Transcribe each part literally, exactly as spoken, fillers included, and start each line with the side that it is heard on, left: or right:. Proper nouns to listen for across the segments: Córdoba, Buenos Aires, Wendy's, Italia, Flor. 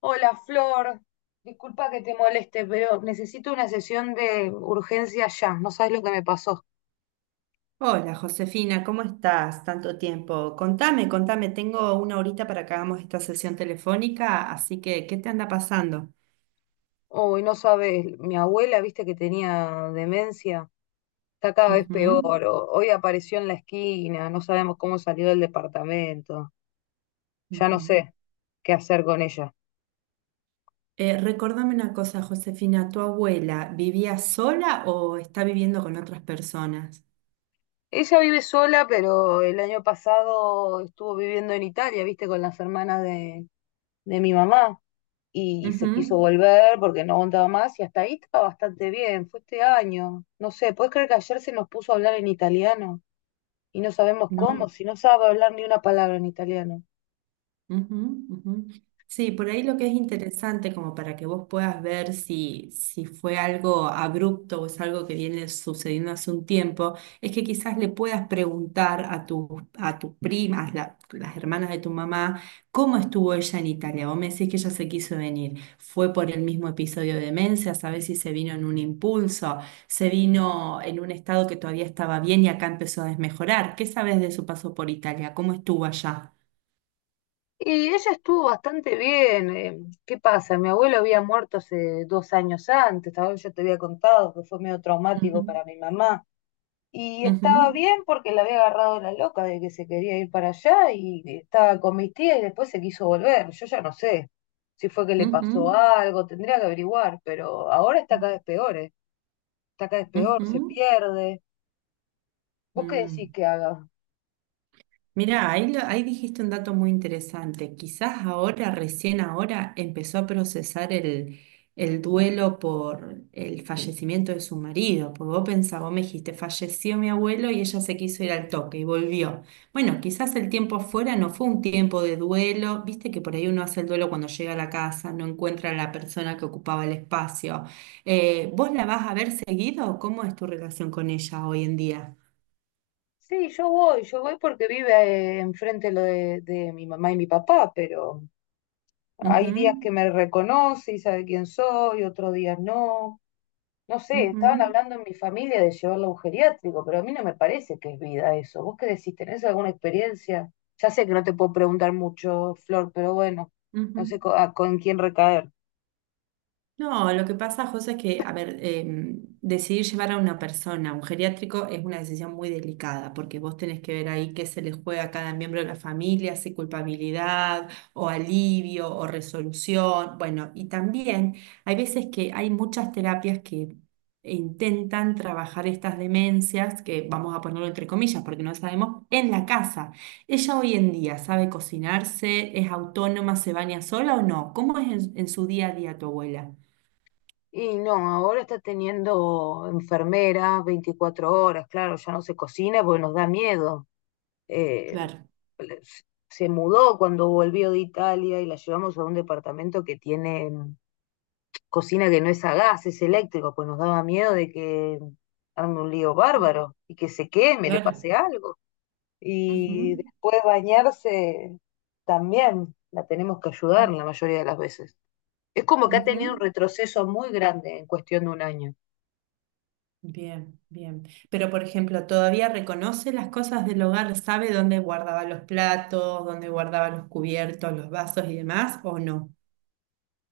left: Hola Flor, disculpa que te moleste, pero necesito una sesión de urgencia ya. No sabes lo que me pasó.
right: Hola Josefina, ¿cómo estás? Tanto tiempo. Contame, contame, tengo una horita para que hagamos esta sesión telefónica, así que, ¿qué te anda pasando?
left: Hoy no sabes, mi abuela, viste que tenía demencia, está cada vez
right: Ujú,
left: peor. o- Hoy apareció en la esquina, no sabemos cómo salió del departamento. Ya no
right: ujú.
left: sé qué hacer con ella.
right: Eh, recordame una cosa, Josefina, ¿tu abuela vivía sola o está viviendo con otras personas?
left: Ella vive sola, pero el año pasado estuvo viviendo en Italia, viste, con las hermanas de, de mi mamá. Y se quiso
right: Ujú,
left: volver porque no aguantaba más y hasta ahí estaba bastante bien, fue este año. No sé, ¿puedes creer que ayer se nos puso a hablar en italiano y no sabemos cómo,
right: no.
left: si no sabe hablar ni una palabra en italiano?
right: Ujú, ujú. Sí, por ahí lo que es interesante, como para que vos puedas ver si, si fue algo abrupto o es algo que viene sucediendo hace un tiempo, es que quizás le puedas preguntar a tu, a tus primas, la- las hermanas de tu mamá, cómo estuvo ella en Italia. Vos me decís que ella se quiso venir. ¿Fue por el mismo episodio de demencia? ¿Sabés si se vino en un impulso? ¿Se vino en un estado que todavía estaba bien y acá empezó a desmejorar? ¿Qué sabes de su paso por Italia? ¿Cómo estuvo allá?
left: Y ella estuvo bastante bien. eh, ¿Qué pasa? Mi abuelo había muerto hace dos años antes, tal vez yo te había contado que fue medio traumático para mi mamá. Y estaba
right: Ujú,
left: bien porque la había agarrado la loca de que se quería ir para allá y estaba con mis tías y después se quiso volver. Yo ya no sé si fue que le
right: ujú,
left: pasó algo, tendría que averiguar, pero ahora está cada vez peor, ¿eh? Está cada vez peor, se
right: ujú,
left: pierde. ¿Vos qué decís
right: mm.
left: que haga?
right: Mirá, ahí, lo- ahí dijiste un dato muy interesante. Quizás ahora, recién ahora, empezó a procesar el, el duelo por el fallecimiento de su marido. Porque vos pensás, vos me dijiste, falleció mi abuelo y ella se quiso ir al toque y volvió. Bueno, quizás el tiempo afuera no fue un tiempo de duelo. Viste que por ahí uno hace el duelo cuando llega a la casa, no encuentra a la persona que ocupaba el espacio. Eh, ¿vos la vas a ver seguido? ¿Cómo es tu relación con ella hoy en día?
left: Sí, yo voy, yo voy porque vive eh, enfrente lo de, de mi mamá y mi papá, pero hay días que me reconoce y sabe quién soy, otros días no. No sé,
right: Ujú, ujú,
left: estaban hablando en mi familia de llevarlo a un geriátrico, pero a mí no me parece que es vida eso. ¿Vos qué decís? ¿Tenés alguna experiencia? Ya sé que no te puedo preguntar mucho, Flor, pero bueno,
right: ujú.
left: no sé co- a- con quién recaer.
right: No, lo que pasa, José, es que, a ver, eh, decidir llevar a una persona a un geriátrico es una decisión muy delicada, porque vos tenés que ver ahí qué se le juega a cada miembro de la familia, si culpabilidad o alivio o resolución. Bueno, y también hay veces que hay muchas terapias que intentan trabajar estas demencias, que vamos a ponerlo entre comillas, porque no sabemos, en la casa. ¿Ella hoy en día sabe cocinarse, es autónoma, se baña sola o no? ¿Cómo es en en su día a día tu abuela?
left: Y no, ahora está teniendo enfermera veinticuatro horas, claro, ya no se cocina porque nos da miedo. Eh,
right: Claro,
left: le- Se mudó cuando volvió de Italia y la llevamos a un departamento que tiene cocina que no es a gas, es eléctrico, pues nos daba miedo de que arme un lío bárbaro y que se queme, le
right: claro.
left: pase algo. Y
right: Ujú,
left: después bañarse también la tenemos que ayudar la mayoría de las veces. Es como que ha tenido un
right: ujú.
left: retroceso muy grande en cuestión de un año.
right: Bien, bien. Pero, por ejemplo, todavía reconoce las cosas del hogar, sabe dónde guardaba los platos, dónde guardaba los cubiertos, los vasos y demás, ¿o no?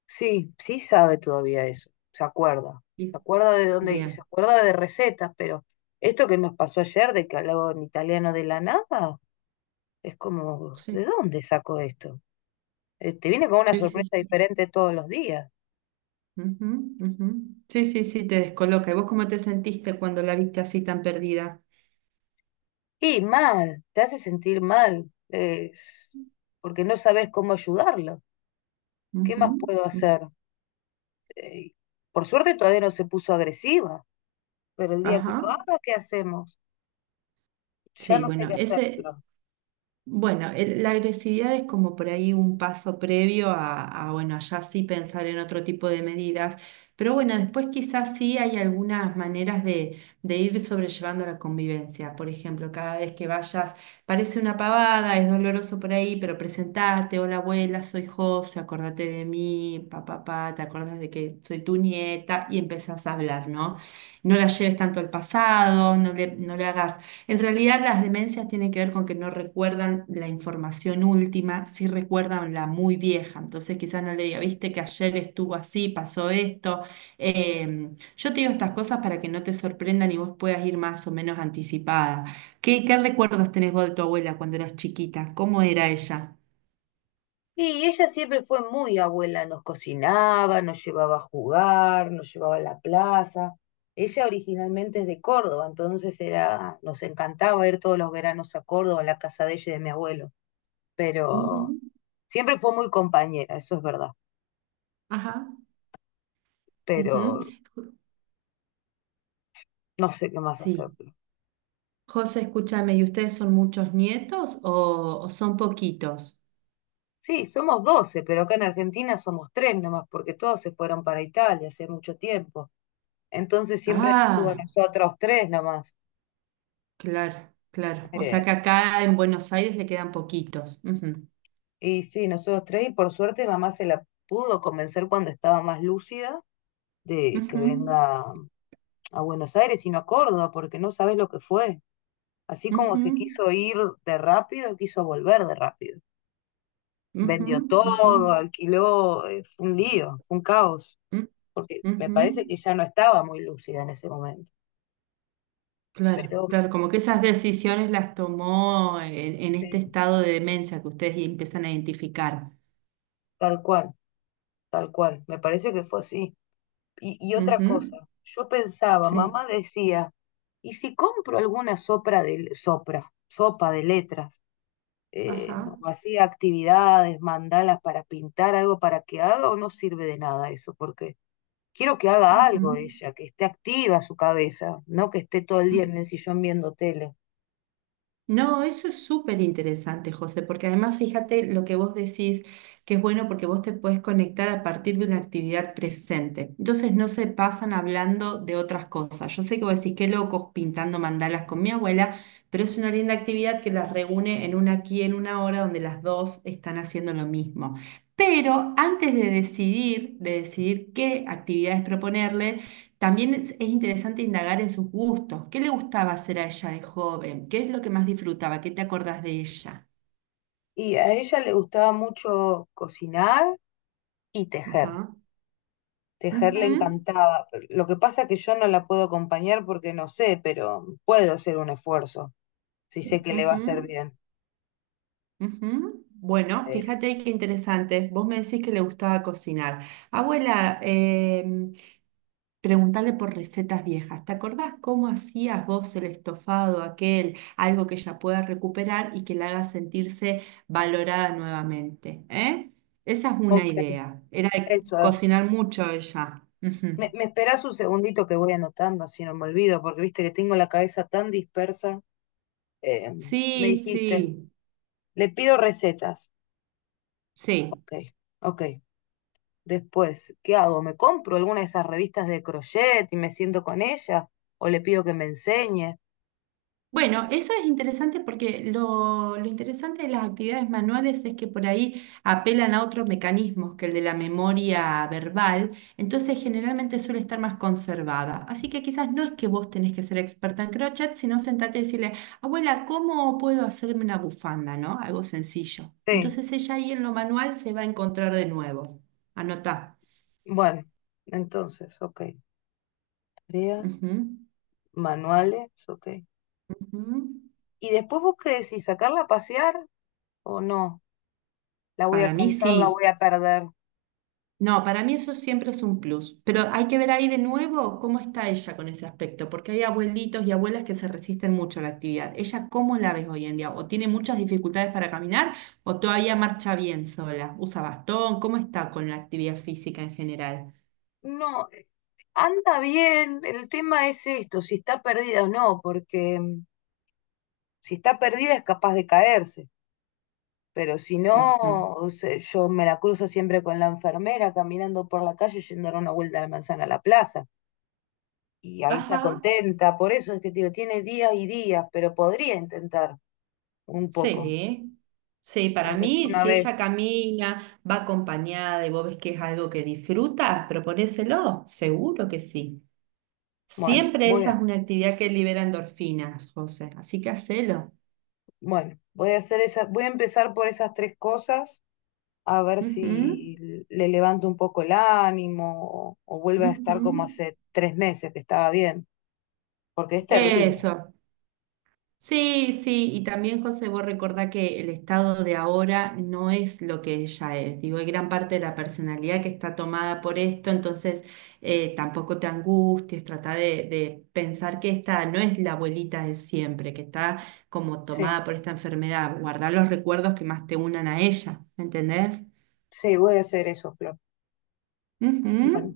left: Sí, sí sabe todavía eso, se acuerda, se
right: Sí.
left: acuerda de dónde y se
right: Bien.
left: acuerda de recetas, pero esto que nos pasó ayer de que hablaba en italiano de la nada, es como,
right: Sí,
left: ¿de dónde sacó esto? Eh, te viene con una
right: sí,
left: sorpresa
right: sí. Sí,
left: diferente todos los días.
right: ujú, ujú. Sí, sí, sí, te descoloca. ¿Y vos cómo te sentiste cuando la viste así tan perdida?
left: Y mal, te hace sentir mal, es porque no sabes cómo ayudarlo. ¿Qué
right: Ujú,
left: más puedo
right: ujú.
left: hacer? Eh, por suerte todavía no se puso agresiva, pero el día que lo
right: Ajá.
left: haga, ¿qué hacemos? Ya
right: Sí,
left: no sé
right: bueno,
left: qué
right: ese...
left: hacerlo.
right: Bueno, el- la agresividad es como por ahí un paso previo a, a, bueno, ya sí pensar en otro tipo de medidas, pero bueno, después quizás sí hay algunas maneras de, de ir sobrellevando la convivencia. Por ejemplo, cada vez que vayas, parece una pavada, es doloroso por ahí, pero presentarte, hola abuela, soy José, acordate de mí, papá, papá, te acordás de que soy tu nieta y empezás a hablar, ¿no? No la lleves tanto al pasado, no le, no le hagas en realidad las demencias tienen que ver con que no recuerdan la información última, sí recuerdan la muy vieja. Entonces quizás no le diga, viste que ayer estuvo así, pasó esto. Eh, yo te digo estas cosas para que no te sorprendan y vos puedas ir más o menos anticipada. ¿Qué, qué recuerdos tenés vos de tu abuela cuando eras chiquita? ¿Cómo era ella?
left: Y ella siempre fue muy abuela, nos cocinaba, nos llevaba a jugar, nos llevaba a la plaza. Ella originalmente es de Córdoba, entonces era, nos encantaba ir todos los veranos a Córdoba, a la casa de ella y de mi abuelo, pero
right: Ujú,
left: siempre fue muy compañera, eso es verdad,
right: ajá, ujú.
left: pero
right: Ju-
left: no sé qué más
right: Sí.
left: hacerlo.
right: José, escúchame, ¿y ustedes son muchos nietos o, o son poquitos?
left: Sí, somos doce pero acá en Argentina somos tres nomás, porque todos se fueron para Italia hace mucho tiempo. Entonces siempre estuvo
right: Ah.
left: nosotros tres nomás.
right: Claro, claro. O sea
left: Eh,
right: que acá en Buenos Aires le quedan poquitos. Ujú,
left: y sí, nosotros tres, y por suerte mamá se la pudo convencer cuando estaba más lúcida de que
right: ujú,
left: venga a Buenos Aires y no a Córdoba, porque no sabes lo que fue. Así como se
right: ujú,
left: quiso ir de rápido, quiso volver de rápido.
right: ujú,
left: Vendió
right: ujú,
left: todo, alquiló, eh, fue un lío, fue un caos,
right: u-
left: porque me
right: ujú.
left: parece que ya no estaba muy lúcida en ese momento,
right: Claro,
left: pero
right: claro, como que esas decisiones las tomó en, en este
left: sí.
right: estado de demencia que ustedes empiezan a identificar.
left: Tal cual, tal cual, me parece que fue así. Y, y otra cosa,
right: Ujú,
left: yo pensaba,
right: sí,
left: mamá decía, ¿y si compro alguna sopra de, sopra, sopa de letras? Eh, no,
right: ajá,
left: hacía actividades, mandalas para pintar algo para que haga o no sirve de nada eso, porque quiero que haga algo ella, que esté activa su cabeza, no que esté todo el
right: ujú.
left: día en el sillón viendo tele.
right: No, eso es súper interesante, José, porque además fíjate lo que vos decís, que es bueno porque vos te puedes conectar a partir de una actividad presente. Entonces no se pasan hablando de otras cosas. Yo sé que vos decís qué locos pintando mandalas con mi abuela, pero es una linda actividad que las reúne en una aquí en una hora donde las dos están haciendo lo mismo. Pero antes de decidir, de decidir, qué actividades proponerles, también es es interesante indagar en sus gustos. ¿Qué le gustaba hacer a ella de joven? ¿Qué es lo que más disfrutaba? ¿Qué te acordás de ella?
left: Y a ella le gustaba mucho cocinar y tejer.
right: Ajá.
left: Tejer le
right: Ujú,
left: encantaba. Lo que pasa es que yo no la puedo acompañar porque no sé, pero puedo hacer un esfuerzo si sé que le va a hacer
right: ujú,
left: bien.
right: ujú. Bueno,
left: Eh,
right: fíjate qué interesante. Vos me decís que le gustaba cocinar. Abuela, preguntarle por recetas viejas. ¿Te acordás cómo hacías vos el estofado aquel? Algo que ella pueda recuperar y que la haga sentirse valorada nuevamente. ¿Eh? Esa es una
left: ok,
right: idea. Era de
left: eso.
right: cocinar mucho ella. Ujú.
left: Me, me esperás un segundito que voy anotando, así no me olvido, porque viste que tengo la cabeza tan dispersa. Eh, Me
right: Sí,
left: dijiste,
right: sí,
left: le pido recetas.
right: sí.
left: Ok, ok. Después, ¿qué hago? ¿Me compro alguna de esas revistas de crochet y me siento con ella? ¿O le pido que me enseñe?
right: Bueno, eso es interesante porque lo, lo interesante de las actividades manuales es que por ahí apelan a otros mecanismos que el de la memoria verbal, entonces generalmente suele estar más conservada. Así que quizás no es que vos tenés que ser experta en crochet, sino sentate y decirle, abuela, ¿cómo puedo hacerme una bufanda? ¿No? Algo sencillo.
left: Sí,
right: Entonces ella ahí en lo manual se va a encontrar de nuevo. Anotá.
left: bueno, entonces, ok. Tarea,
right: Ujú,
left: manuales, ok.
right: ujú.
left: Y después vos qué decís, ¿sacarla a pasear o no? La voy a
right: Para mí
left: cansar, la
right: sí.
left: voy a perder.
right: No, para mí eso siempre es un plus, pero hay que ver ahí de nuevo cómo está ella con ese aspecto, porque hay abuelitos y abuelas que se resisten mucho a la actividad. ¿Ella cómo la ves hoy en día? ¿O tiene muchas dificultades para caminar o todavía marcha bien sola? ¿Usa bastón? ¿Cómo está con la actividad física en general?
left: No, anda bien. El tema es esto, si está perdida o no, porque mm, si está perdida es capaz de caerse. Pero si no,
right: Ujú.
left: o sea, yo me la cruzo siempre con la enfermera caminando por la calle yendo a dar una vuelta a la manzana a la plaza. Y ahí está
right: Ajá,
left: contenta. Por eso es que te digo, tiene días y días, pero podría intentar un poco,
right: sí. Sí, para
left: aunque sea
right: mí,
left: una
right: si ella
left: vez.
right: camina, va acompañada y vos ves que es algo que disfruta, proponéselo, seguro que sí.
left: Bueno,
right: Siempre
left: voy
right: esa es
left: a,
right: una actividad que libera endorfinas, José, así que hacelo.
left: bueno, voy a hacer esa, voy a empezar por esas tres cosas, a ver
right: Ujú,
left: si le levanto un poco el ánimo o, o vuelve a estar
right: ujú.
left: como hace tres meses que estaba bien, porque es terrible.
right: Eso. Sí, sí, y también José, vos recordá que el estado de ahora no es lo que ella es. Digo, hay gran parte de la personalidad que está tomada por esto, entonces eh, tampoco te angusties, trata de, de pensar que esta no es la abuelita de siempre, que está como
left: Sí,
right: tomada por esta enfermedad. Guardá los recuerdos que más te unan a ella, ¿me entendés?
left: sí, voy a hacer eso, Flor.
right: Ujú.
left: Bueno.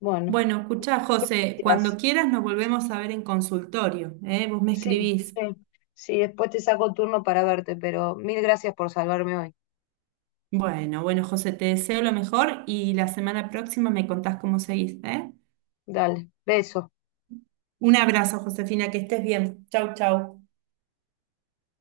left: Bueno,
right: Bueno, escuchá, José, cuando
left: gracias.
right: quieras nos volvemos a ver en consultorio, ¿eh? Vos me
left: Sí,
right: escribís.
left: sí, sí, después te saco turno para verte, pero mil gracias por salvarme hoy.
right: Bueno, bueno, José, te deseo lo mejor y la semana próxima me contás cómo seguís, ¿eh?
left: Dale, beso.
right: Un abrazo, Josefina, que estés bien. Chau, chau.